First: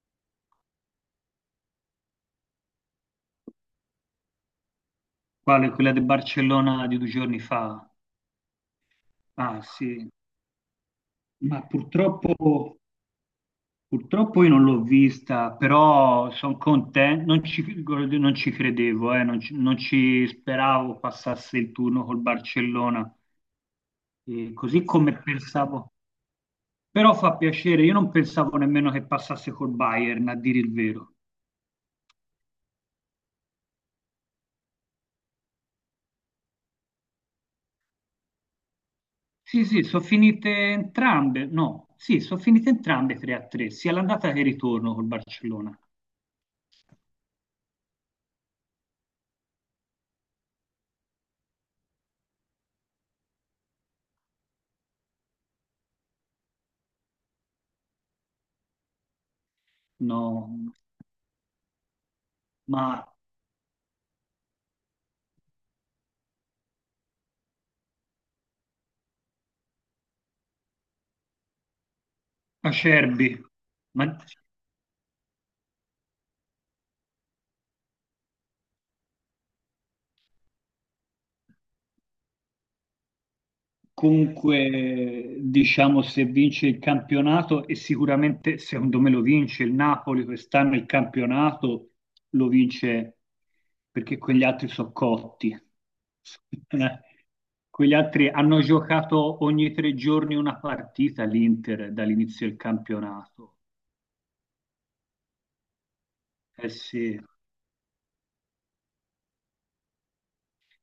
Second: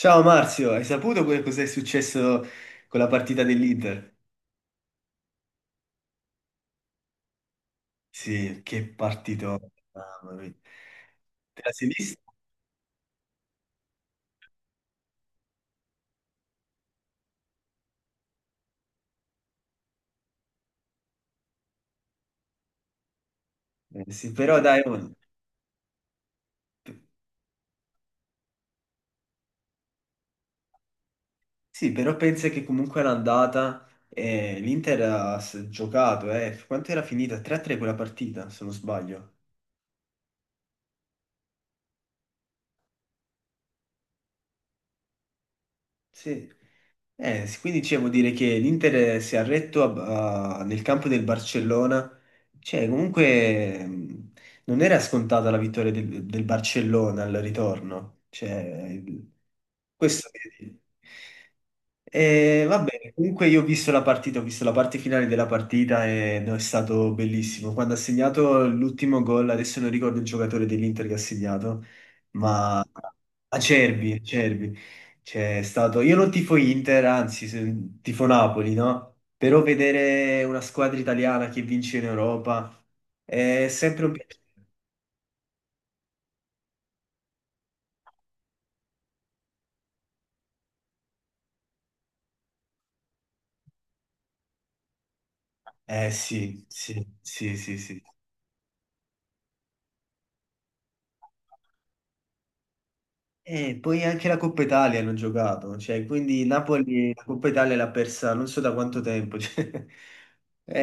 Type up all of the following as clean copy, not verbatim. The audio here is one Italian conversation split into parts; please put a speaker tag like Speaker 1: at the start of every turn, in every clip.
Speaker 1: Ciao Marzio, hai saputo cos'è successo con la partita dell'Inter?
Speaker 2: Quale? Quella di Barcellona di due giorni fa?
Speaker 1: Sì, che
Speaker 2: Ah
Speaker 1: partito,
Speaker 2: sì,
Speaker 1: mamma mia.
Speaker 2: ma
Speaker 1: Te la sei vista?
Speaker 2: purtroppo, purtroppo io non l'ho vista, però sono contento, non ci credevo, non ci speravo passasse il turno col Barcellona.
Speaker 1: Sì,
Speaker 2: E
Speaker 1: però dai,
Speaker 2: così
Speaker 1: oh,
Speaker 2: come pensavo. Però fa piacere, io non pensavo nemmeno che passasse col Bayern, a dire il vero.
Speaker 1: sì, però pensa che comunque l'andata l'Inter ha giocato, eh. Quanto era finita? 3-3 quella partita, se non sbaglio.
Speaker 2: Sì, sì, sono finite entrambe, no, sì, sono finite entrambe 3-3, sia l'andata che il ritorno col Barcellona.
Speaker 1: Sì. Quindi cioè, vuol dire che l'Inter si è arretto nel campo del Barcellona. Cioè, comunque non era scontata la vittoria del Barcellona al ritorno. Cioè, questo
Speaker 2: No,
Speaker 1: voglio dire. Va
Speaker 2: ma
Speaker 1: bene, comunque io ho visto la partita, ho visto la parte finale della partita e no, è stato bellissimo. Quando ha segnato l'ultimo gol, adesso non ricordo il giocatore dell'Inter che ha segnato, ma
Speaker 2: Acerbi, ma
Speaker 1: Acerbi, Acerbi. C'è stato, io non tifo Inter, anzi, tifo Napoli, no? Però vedere una squadra italiana che vince in Europa è sempre un piacere.
Speaker 2: comunque diciamo se vince il campionato e sicuramente secondo me lo vince il Napoli quest'anno il campionato lo vince perché quegli altri sono cotti.
Speaker 1: Eh sì, sì, sì, sì,
Speaker 2: Quegli
Speaker 1: sì.
Speaker 2: altri hanno giocato ogni tre giorni una partita l'Inter dall'inizio del campionato.
Speaker 1: E poi anche la Coppa Italia hanno giocato, cioè, quindi
Speaker 2: Eh
Speaker 1: Napoli
Speaker 2: sì.
Speaker 1: la Coppa Italia l'ha persa non so da quanto tempo. Cioè,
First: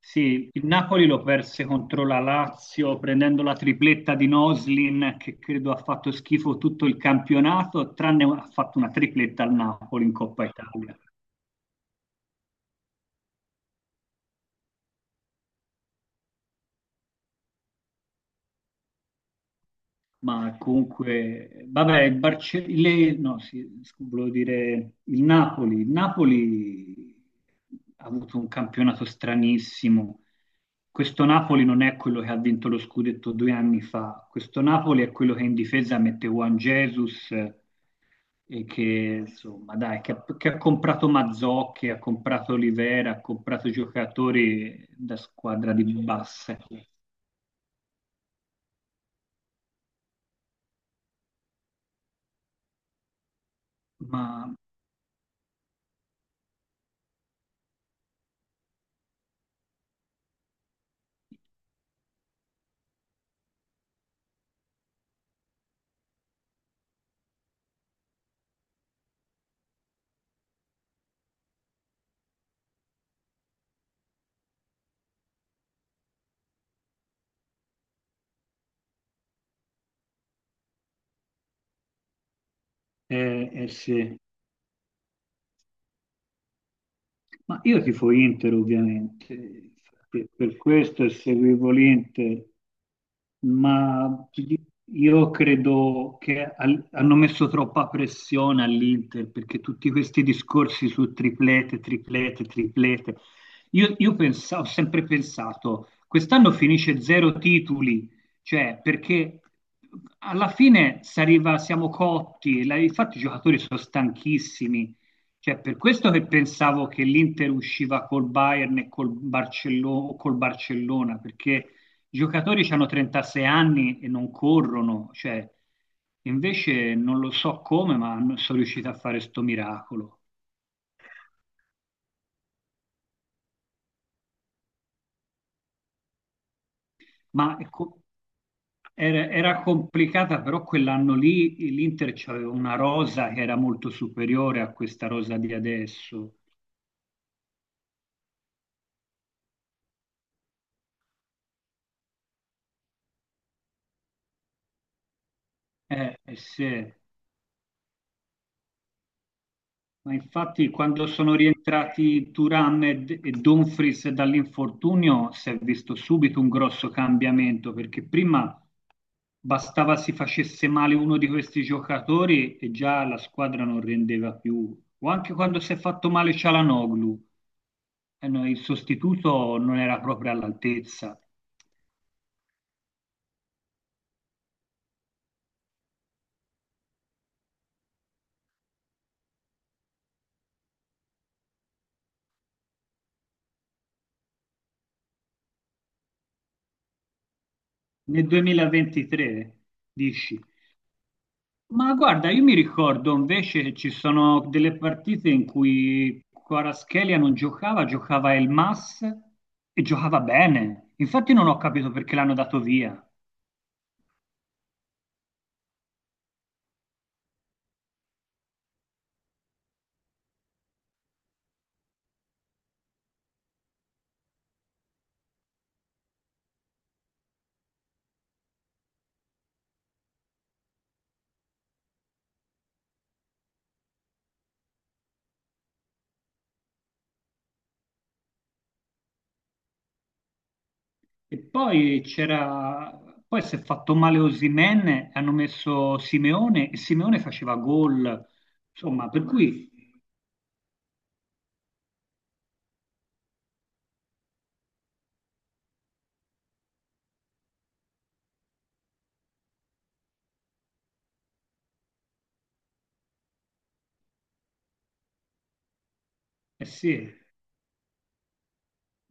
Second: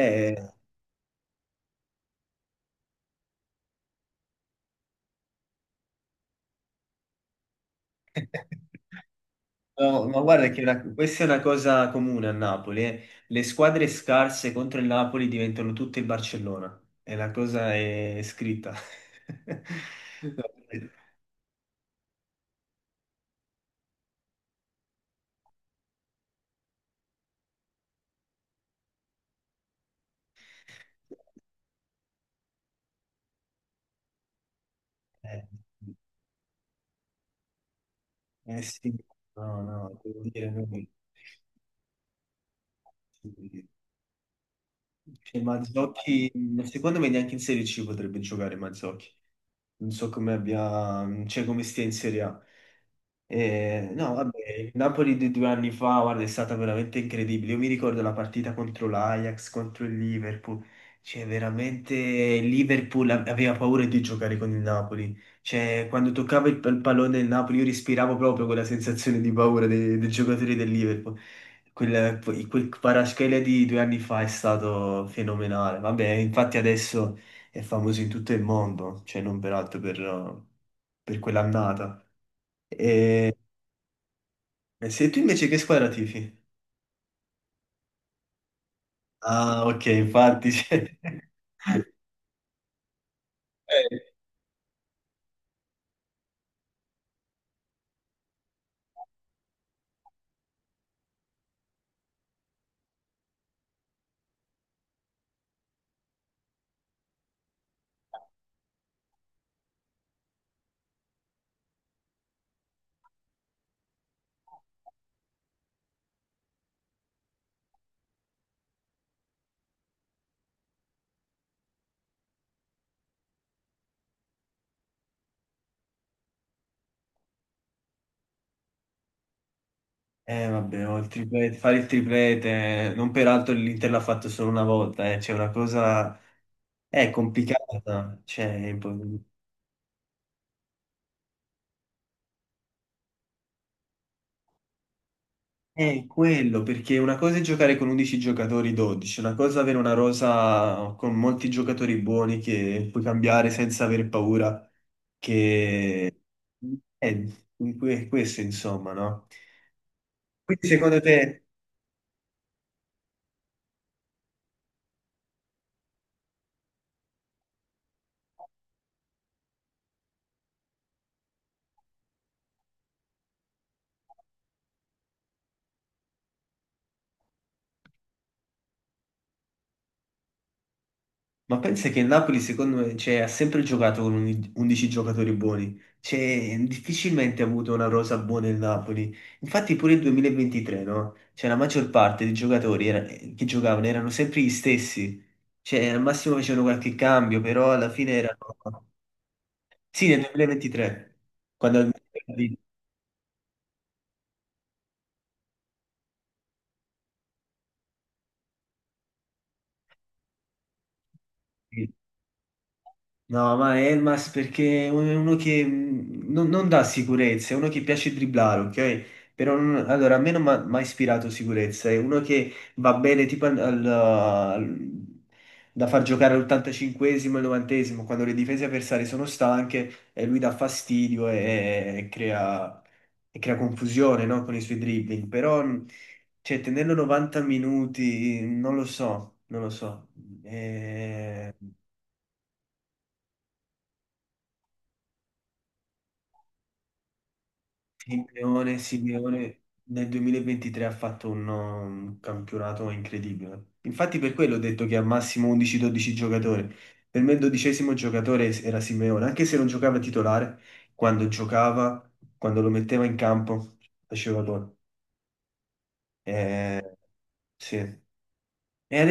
Speaker 2: Sì, il Napoli lo perse contro la Lazio prendendo la tripletta di Noslin che credo ha fatto schifo tutto il campionato, tranne ha fatto una tripletta al Napoli
Speaker 1: No,
Speaker 2: in
Speaker 1: ma
Speaker 2: Coppa
Speaker 1: guarda che
Speaker 2: Italia.
Speaker 1: questa è una cosa comune a Napoli. Eh. Le squadre scarse contro il Napoli diventano tutte il Barcellona. E la cosa è scritta.
Speaker 2: Ma comunque, vabbè, il Barce- le- no, sì, scu- volevo dire il Napoli. Il Napoli ha avuto un campionato stranissimo. Questo Napoli non è quello che ha vinto lo scudetto due anni fa. Questo Napoli è quello
Speaker 1: Eh,
Speaker 2: che in difesa mette Juan Jesus
Speaker 1: eh
Speaker 2: e
Speaker 1: sì,
Speaker 2: che
Speaker 1: no,
Speaker 2: insomma
Speaker 1: no,
Speaker 2: dai, che
Speaker 1: devo
Speaker 2: ha, che
Speaker 1: dire
Speaker 2: ha
Speaker 1: no.
Speaker 2: comprato Mazzocchi, ha comprato Olivera, ha comprato giocatori da
Speaker 1: Cioè,
Speaker 2: squadra di
Speaker 1: Mazzocchi,
Speaker 2: basse,
Speaker 1: secondo me neanche in Serie C potrebbe giocare Mazzocchi. Non so come abbia, cioè come stia in Serie A. No, vabbè,
Speaker 2: ma
Speaker 1: il Napoli di 2 anni fa, guarda, è stata veramente incredibile. Io mi ricordo la partita contro l'Ajax, contro il Liverpool. Cioè, veramente il Liverpool aveva paura di giocare con il Napoli. Cioè, quando toccava il pallone del Napoli, io respiravo proprio quella sensazione di paura dei giocatori del Liverpool. Quel, quel Paraschele di 2 anni fa è stato fenomenale. Vabbè, infatti adesso è famoso in tutto il mondo, cioè non peraltro per quell'annata. E
Speaker 2: eh sì.
Speaker 1: e se tu invece che squadra tifi?
Speaker 2: Ma io tifo Inter ovviamente,
Speaker 1: Ah, ok,
Speaker 2: infatti,
Speaker 1: infatti.
Speaker 2: per questo e seguivo l'Inter, ma ti di- io credo che al- hanno messo troppa pressione all'Inter perché tutti questi discorsi su triplete, triplete, triplete. Io pensa- ho sempre pensato, quest'anno finisce zero titoli, cioè perché alla fine s'arriva- siamo cotti, la- infatti i giocatori sono stanchissimi, cioè, per questo che pensavo che l'Inter usciva col Bayern e col, Barcello- col Barcellona, perché i giocatori hanno 36 anni e non corrono, cioè, invece non lo so come, ma non sono riusciti a fare sto miracolo.
Speaker 1: Vabbè, fare il triplete, non peraltro l'Inter l'ha fatto solo una volta, c'è una cosa... È
Speaker 2: Ma ecco,
Speaker 1: complicata, cioè,
Speaker 2: era complicata, però quell'anno lì l'Inter aveva una rosa che era molto superiore a questa rosa di
Speaker 1: è
Speaker 2: adesso.
Speaker 1: quello, perché una cosa è giocare con 11 giocatori, 12, una cosa è avere una rosa con molti giocatori buoni che puoi cambiare senza aver paura che...
Speaker 2: Sì.
Speaker 1: È questo, insomma, no?
Speaker 2: Ma
Speaker 1: Quindi
Speaker 2: infatti
Speaker 1: secondo
Speaker 2: quando sono
Speaker 1: te...
Speaker 2: rientrati Turam e, D- e Dumfries dall'infortunio si è visto subito un grosso cambiamento perché prima bastava si facesse male uno di questi giocatori e già la squadra non rendeva più. O anche quando si è fatto male Cialanoglu, eh no, il sostituto non era proprio all'altezza.
Speaker 1: Ma pensa che il Napoli, secondo me, cioè, ha sempre giocato con 11 giocatori buoni. Cioè, difficilmente ha avuto una rosa buona il Napoli. Infatti pure il 2023, no? Cioè, la maggior parte dei giocatori che giocavano erano sempre gli stessi. Cioè, al massimo facevano qualche cambio, però alla fine
Speaker 2: Nel
Speaker 1: erano...
Speaker 2: 2023,
Speaker 1: Sì, nel
Speaker 2: dici?
Speaker 1: 2023, quando...
Speaker 2: Ma guarda, io mi ricordo invece che ci sono delle partite in cui Kvaratskhelia non giocava, giocava Elmas e giocava bene. Infatti non ho capito perché l'hanno dato via.
Speaker 1: No, ma Elmas perché è uno che non dà sicurezza, è uno che piace dribblare, ok? Però allora, a me non mi ha mai ispirato sicurezza, è uno che va bene tipo da far giocare all'85esimo e al 90esimo, quando le difese avversarie sono stanche e lui dà fastidio e crea confusione, no? Con i suoi dribbling. Però, cioè, tenerlo 90 minuti, non lo so, non lo so.
Speaker 2: E
Speaker 1: Eh,
Speaker 2: poi c'era, poi si è fatto male Osimhen, e hanno messo Simeone e Simeone faceva gol.
Speaker 1: Simeone,
Speaker 2: Insomma, per
Speaker 1: Simeone
Speaker 2: cui,
Speaker 1: nel 2023 ha fatto un campionato incredibile. Infatti per quello ho detto che al massimo 11-12 giocatori. Per me il dodicesimo giocatore era Simeone, anche se non giocava titolare, quando giocava, quando lo metteva in campo, faceva gol.
Speaker 2: eh
Speaker 1: Eh,
Speaker 2: sì,
Speaker 1: sì. E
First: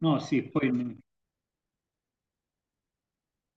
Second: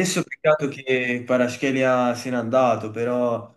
Speaker 2: no, sì,
Speaker 1: peccato
Speaker 2: poi,
Speaker 1: che Kvaratskhelia se n'è andato, però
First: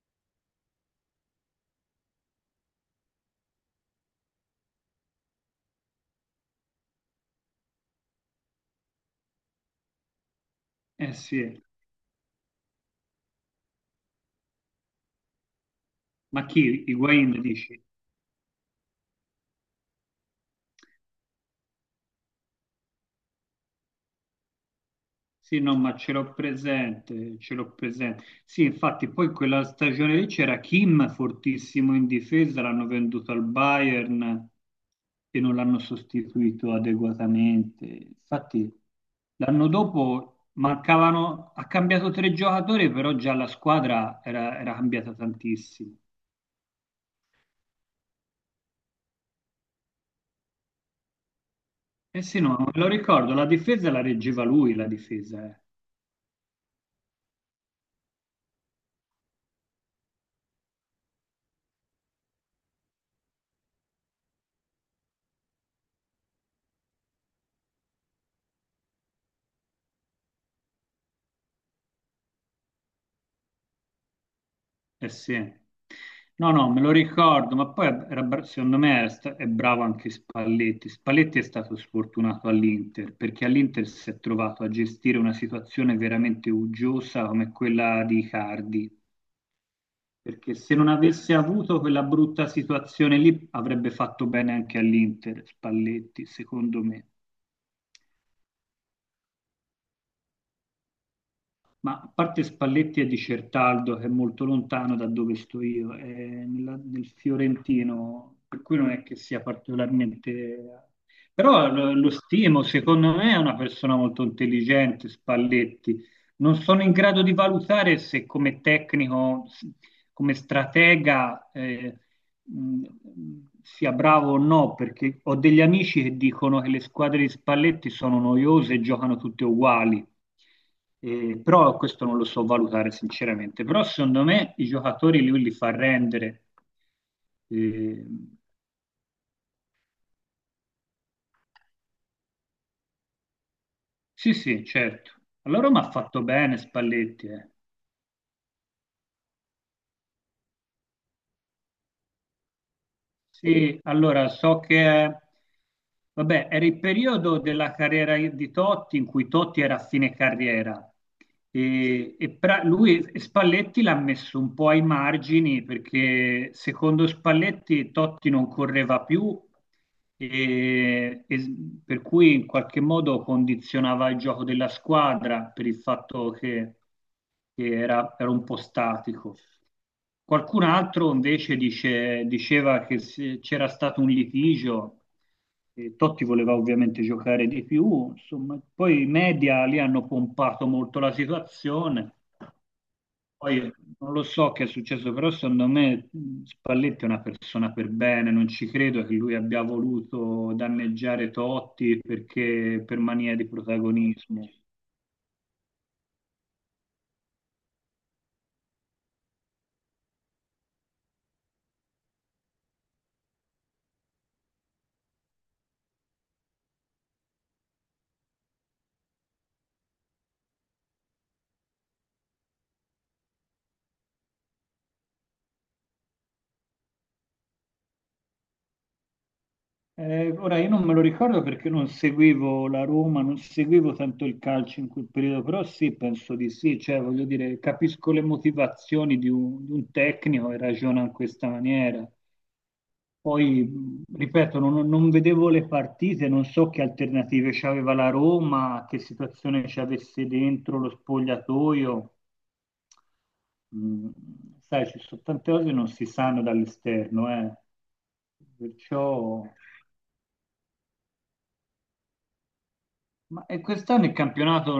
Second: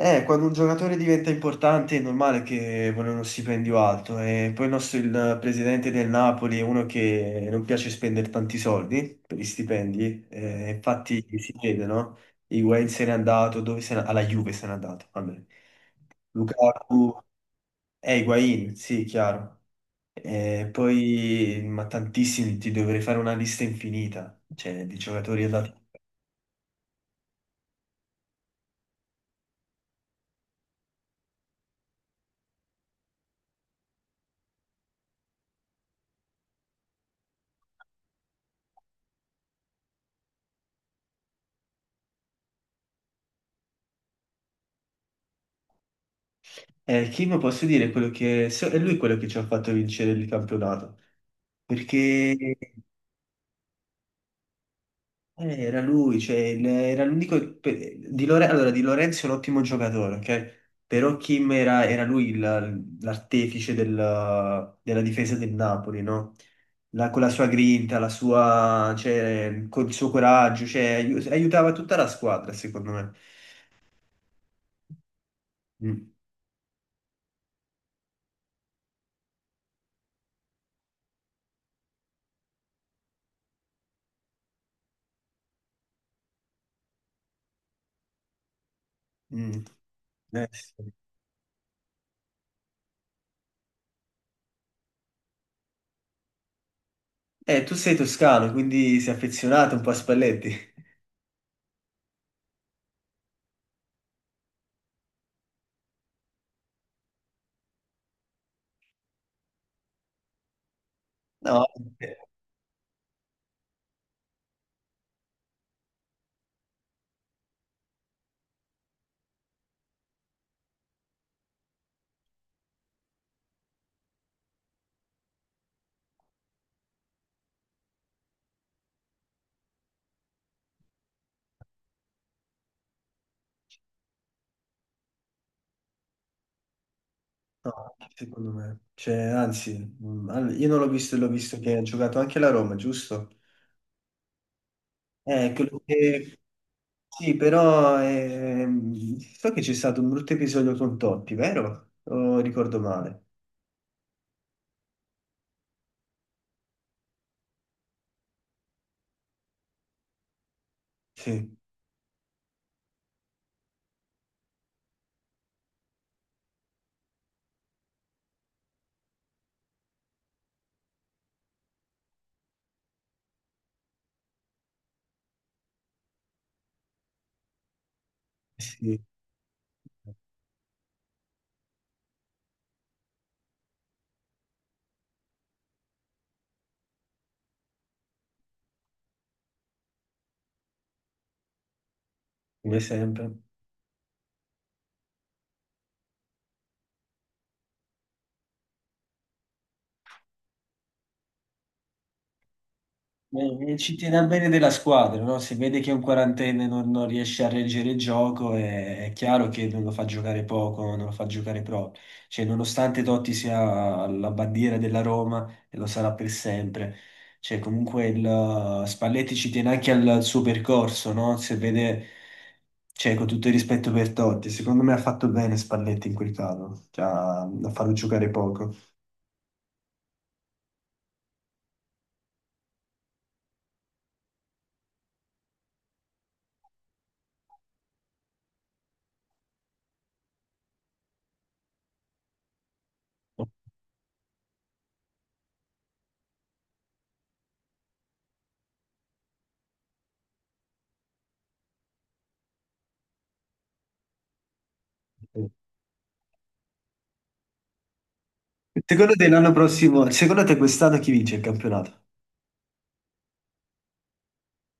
Speaker 1: Quando un giocatore diventa importante è normale che vuole uno stipendio alto e poi il presidente del Napoli è uno che non piace spendere tanti soldi per gli stipendi,
Speaker 2: eh
Speaker 1: infatti si
Speaker 2: sì.
Speaker 1: vede, no? Higuain se n'è andato, dove se n'è? Alla Juve se n'è andato, vabbè.
Speaker 2: Ma chi?
Speaker 1: Lukaku,
Speaker 2: Higuain dici?
Speaker 1: Higuain, sì, chiaro. Poi, ma tantissimi, ti dovrei fare una lista infinita, cioè di giocatori
Speaker 2: Sì,
Speaker 1: andati.
Speaker 2: no, ma ce l'ho presente, ce l'ho presente. Sì, infatti poi quella stagione lì c'era Kim fortissimo in difesa, l'hanno venduto al Bayern e non l'hanno sostituito adeguatamente. Infatti l'anno dopo mancavano, ha cambiato tre giocatori, però già la squadra era cambiata tantissimo.
Speaker 1: Kim posso dire quello che è lui quello che ci ha fatto vincere il campionato
Speaker 2: Eh
Speaker 1: perché
Speaker 2: sì,
Speaker 1: eh,
Speaker 2: no, me lo ricordo, la difesa la reggeva lui, la difesa. Eh.
Speaker 1: era lui, cioè era l'unico allora, Di Lorenzo è un ottimo giocatore, ok? Però Kim era lui l'artefice della difesa del Napoli, no? Con la sua grinta, la sua, cioè, col suo coraggio, cioè, aiutava tutta la squadra, secondo me.
Speaker 2: Eh sì.
Speaker 1: Mm,
Speaker 2: No, no, me lo ricordo, ma poi era bra- secondo me era sta- è bravo anche Spalletti. Spalletti è stato sfortunato all'Inter perché all'Inter si è trovato a gestire una situazione veramente uggiosa come quella di Icardi,
Speaker 1: mm.
Speaker 2: perché se non
Speaker 1: Sì.
Speaker 2: avesse avuto quella brutta situazione lì avrebbe fatto bene anche all'Inter, Spalletti, secondo me.
Speaker 1: Tu sei toscano, quindi sei affezionato un po' a Spalletti.
Speaker 2: Ma a parte Spalletti e Di Certaldo, che è molto lontano da dove sto io, è nella- nel Fiorentino, per cui non è che sia particolarmente...
Speaker 1: No,
Speaker 2: Però lo
Speaker 1: eh,
Speaker 2: stimo, secondo me è una persona molto intelligente, Spalletti. Non sono in grado di valutare se come tecnico, s- come stratega, mh, sia bravo o no, perché ho degli amici che dicono che le squadre di Spalletti sono noiose e giocano tutte uguali. Però questo non lo so valutare sinceramente. Però secondo me i giocatori lui li fa rendere.
Speaker 1: no,
Speaker 2: Eh,
Speaker 1: secondo me. Cioè, anzi, io non l'ho visto e l'ho visto che ha giocato anche la Roma, giusto?
Speaker 2: sì, sì, certo. Allora mi
Speaker 1: Quello
Speaker 2: ha fatto
Speaker 1: che...
Speaker 2: bene Spalletti,
Speaker 1: Sì,
Speaker 2: eh.
Speaker 1: però so che c'è stato un brutto episodio con Totti, vero? O ricordo male?
Speaker 2: Sì, allora so che, vabbè, era il periodo della carriera di Totti in cui Totti era a fine carriera
Speaker 1: Sì,
Speaker 2: e pra- lui e Spalletti l'ha messo un po' ai margini perché secondo Spalletti Totti non correva più e s- per cui in qualche modo condizionava il gioco della squadra per il fatto che era un po'
Speaker 1: sì,
Speaker 2: statico. Qualcun altro invece dice- diceva che se c'era stato un litigio, Totti voleva ovviamente giocare di più, insomma, poi i media lì hanno pompato molto la situazione,
Speaker 1: come sempre.
Speaker 2: poi non lo so che è successo, però secondo me Spalletti è una persona per bene, non ci credo che lui abbia voluto danneggiare Totti perché, per mania di
Speaker 1: Eh, ci tiene al bene
Speaker 2: protagonismo.
Speaker 1: della squadra, no? Se vede che un quarantenne non riesce a reggere il gioco, è chiaro che non lo fa giocare poco, non lo fa giocare proprio. Cioè, nonostante Totti sia la bandiera della Roma, e lo sarà per sempre, cioè, comunque Spalletti ci tiene anche al suo percorso, no? Se vede, cioè, con tutto il rispetto per Totti, secondo me ha fatto bene Spalletti in quel caso, cioè, a farlo giocare poco.
Speaker 2: Ora io non me lo ricordo perché non seguivo la Roma, non seguivo tanto il calcio in quel periodo, però sì, penso di sì, cioè voglio dire, capisco le motivazioni di un tecnico e ragiona in questa maniera. Poi, ripeto, non vedevo le partite, non so che alternative c'aveva la Roma, che situazione c'avesse dentro lo spogliatoio. Mm, sai, ci sono tante cose che non si sanno dall'esterno, eh.
Speaker 1: Secondo te
Speaker 2: Perciò...
Speaker 1: l'anno prossimo, secondo te quest'anno chi vince il campionato?
Speaker 2: Ma e quest'anno il campionato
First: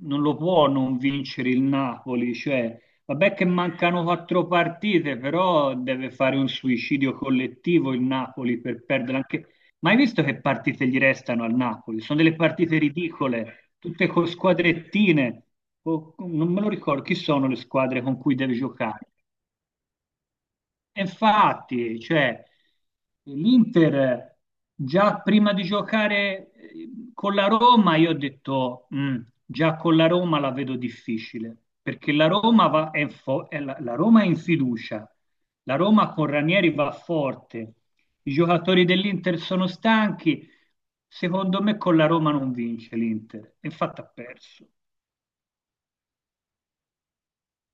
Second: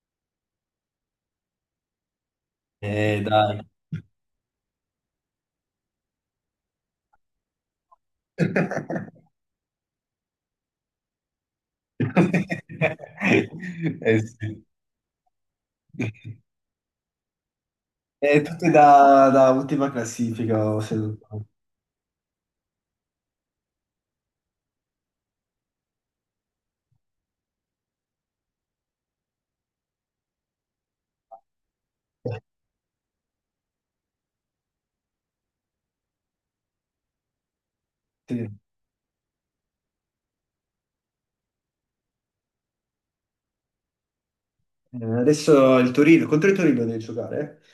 Speaker 2: non lo può non vincere il Napoli, cioè, vabbè che
Speaker 1: Dai.
Speaker 2: mancano 4 partite, però deve fare un suicidio collettivo il Napoli per perdere anche... Ma hai visto che partite gli restano al Napoli? Sono delle partite ridicole, tutte
Speaker 1: Eh
Speaker 2: con
Speaker 1: sì.
Speaker 2: squadrettine, o- non me lo ricordo chi sono le squadre con cui deve
Speaker 1: Tutte
Speaker 2: giocare.
Speaker 1: da ultima classifica, o se
Speaker 2: E
Speaker 1: non sbaglio.
Speaker 2: infatti, cioè, l'Inter già prima di giocare con la Roma, io ho detto, "Mm, già con la Roma la vedo difficile, perché la Roma, va- è, fo- è la, la Roma è in fiducia, la Roma con Ranieri va forte, i
Speaker 1: Sì.
Speaker 2: giocatori dell'Inter sono stanchi, secondo me con la Roma non vince l'Inter, infatti ha perso."
Speaker 1: Adesso il Torino, contro il Torino devi giocare? Eh?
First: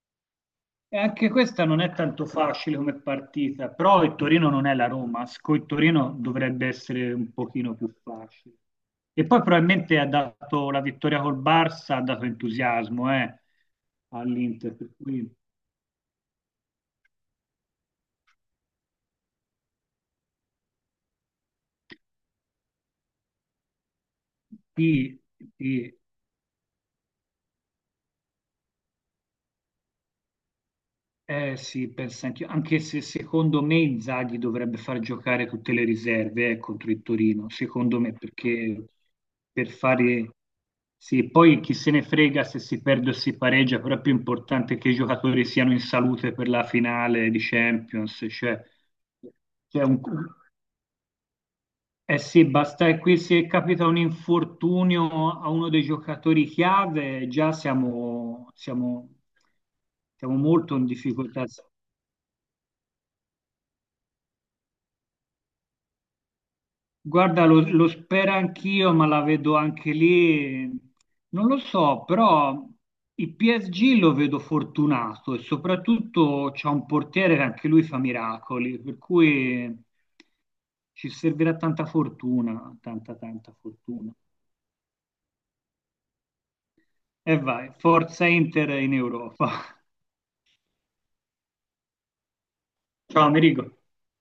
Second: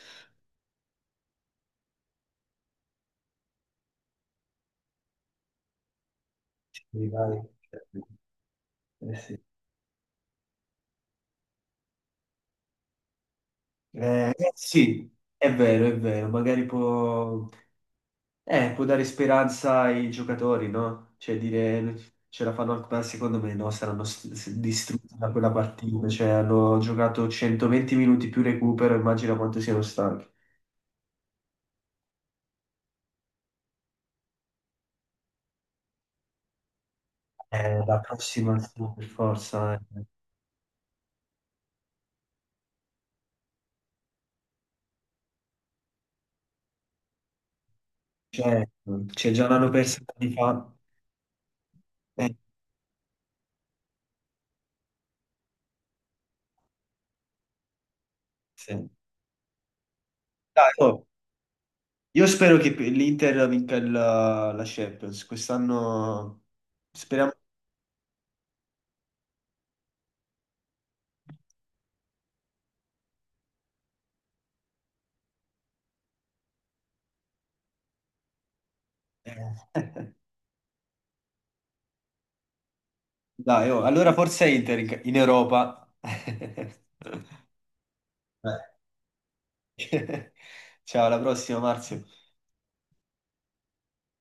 Speaker 2: E anche questa non è tanto facile come partita, però il Torino non è la Roma, con il Torino dovrebbe
Speaker 1: Sì,
Speaker 2: essere un
Speaker 1: dai.
Speaker 2: pochino più facile. E poi
Speaker 1: Sì.
Speaker 2: probabilmente ha dato la vittoria col Barça, ha dato entusiasmo all'Inter, per
Speaker 1: Sì,
Speaker 2: cui
Speaker 1: è vero, magari può... può dare speranza ai giocatori, no? Cioè dire ce la fanno anche, ma secondo me no, saranno distrutti
Speaker 2: sì,
Speaker 1: da quella
Speaker 2: sì.
Speaker 1: partita, cioè hanno giocato 120 minuti più recupero, immagina quanto siano stanchi.
Speaker 2: Eh sì, penso anch'io, anche se secondo me Inzaghi dovrebbe far giocare tutte le riserve contro il Torino,
Speaker 1: La
Speaker 2: secondo me,
Speaker 1: prossima sì,
Speaker 2: perché
Speaker 1: per
Speaker 2: per
Speaker 1: forza, eh.
Speaker 2: fare... Sì, poi chi se ne frega se si perde o si pareggia, però è più importante che i giocatori siano in salute per la finale di Champions, cioè,
Speaker 1: Cioè, cioè, già l'hanno
Speaker 2: cioè
Speaker 1: persa
Speaker 2: un-
Speaker 1: anni fa.
Speaker 2: Eh
Speaker 1: Eh,
Speaker 2: sì, basta che qui se capita un infortunio a uno dei giocatori chiave, già
Speaker 1: sì.
Speaker 2: siamo
Speaker 1: Dai,
Speaker 2: molto in
Speaker 1: oh,
Speaker 2: difficoltà.
Speaker 1: io spero che l'Inter vinca la Champions, quest'anno speriamo.
Speaker 2: Guarda, lo spero anch'io, ma la vedo anche lì. Non lo so, però il PSG lo vedo fortunato e soprattutto c'è un portiere che anche lui fa miracoli, per
Speaker 1: Eh.
Speaker 2: cui ci servirà tanta fortuna, tanta tanta
Speaker 1: Dai, oh, allora
Speaker 2: fortuna.
Speaker 1: forza Inter in Europa.
Speaker 2: E vai, forza Inter in Europa.
Speaker 1: Eh. Ciao, alla prossima, Marzio.
Speaker 2: Ciao, Amerigo.